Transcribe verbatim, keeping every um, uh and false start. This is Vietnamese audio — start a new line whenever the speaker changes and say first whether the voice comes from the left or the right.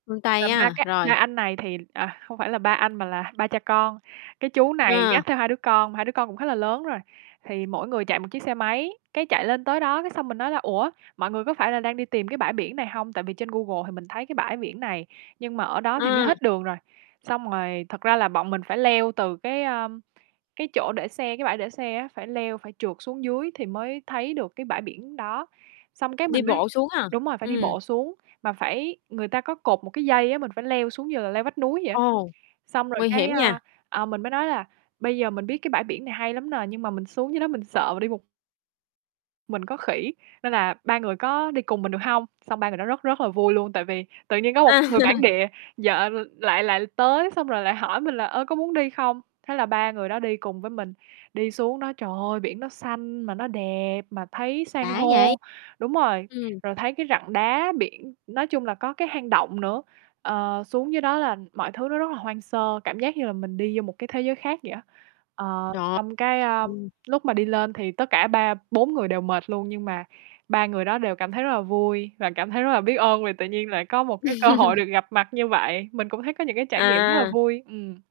left: Phương
right: Và
left: Tây
right: ba
left: á?
right: cái ba
left: Rồi.
right: anh này thì à, không phải là ba anh mà là ba cha con. Cái chú này
left: À.
right: dắt theo hai đứa con, hai đứa con cũng khá là lớn rồi, thì mỗi người chạy một chiếc xe máy. Cái chạy lên tới đó cái xong mình nói là "Ủa, mọi người có phải là đang đi tìm cái bãi biển này hông?" Tại vì trên Google thì mình thấy cái bãi biển này, nhưng mà ở đó thì nó
left: Ừm.
right: hết đường rồi. Xong rồi thực ra là bọn mình phải leo từ cái, a, cái chỗ để xe cái bãi để xe á, phải leo, phải trượt xuống dưới thì mới thấy được cái bãi biển đó. Xong cái
left: Đi
right: mình mới
left: bộ xuống à?
right: đúng rồi, phải đi
left: Ừm.
right: bộ xuống, mà phải người ta có cột một cái dây á, mình phải leo xuống như là leo vách núi vậy á.
left: Ồ,
right: Xong rồi
left: nguy
right: cái,
left: hiểm
right: a,
left: nha.
right: ờ, mình mới nói là bây giờ mình biết cái bãi biển này hay lắm nè, nhưng mà mình xuống dưới đó mình sợ là đi một Mình có khỉ, nên là ba người có đi cùng mình được hông? Xong ba người đó rất rất là vui luôn, tại vì tự nhiên có một người bản
left: À.
right: địa vợ l lại lại tới xong rồi lại hỏi mình là, ơ, có muốn đi không, thế là ba người đó đi cùng với mình. Đi xuống đó, trời ơi, biển nó xanh mà nó đẹp, mà thấy san
left: Đã vậy.
right: hô đúng rồi,
left: Ừm.
right: rồi thấy cái rặng đá biển, nói chung là có cái hang động nữa. Ờ, xuống dưới đó là mọi thứ nó rất là hoang sơ, cảm giác như là mình đi vô một cái thế giới khác vậy á. Ờ,
left: Trời,
right: xong cái, ơ,
left: ừm.
right: lúc mà đi lên thì tất cả ba bốn người đều mệt luôn, nhưng mà ba người đó đều cảm thấy rất là vui và cảm thấy rất là biết ơn vì tự nhiên lại có một cái cơ hội được gặp mặt như vậy. Mình cũng thấy có những cái trải nghiệm rất là
left: À.
right: vui. Ừm.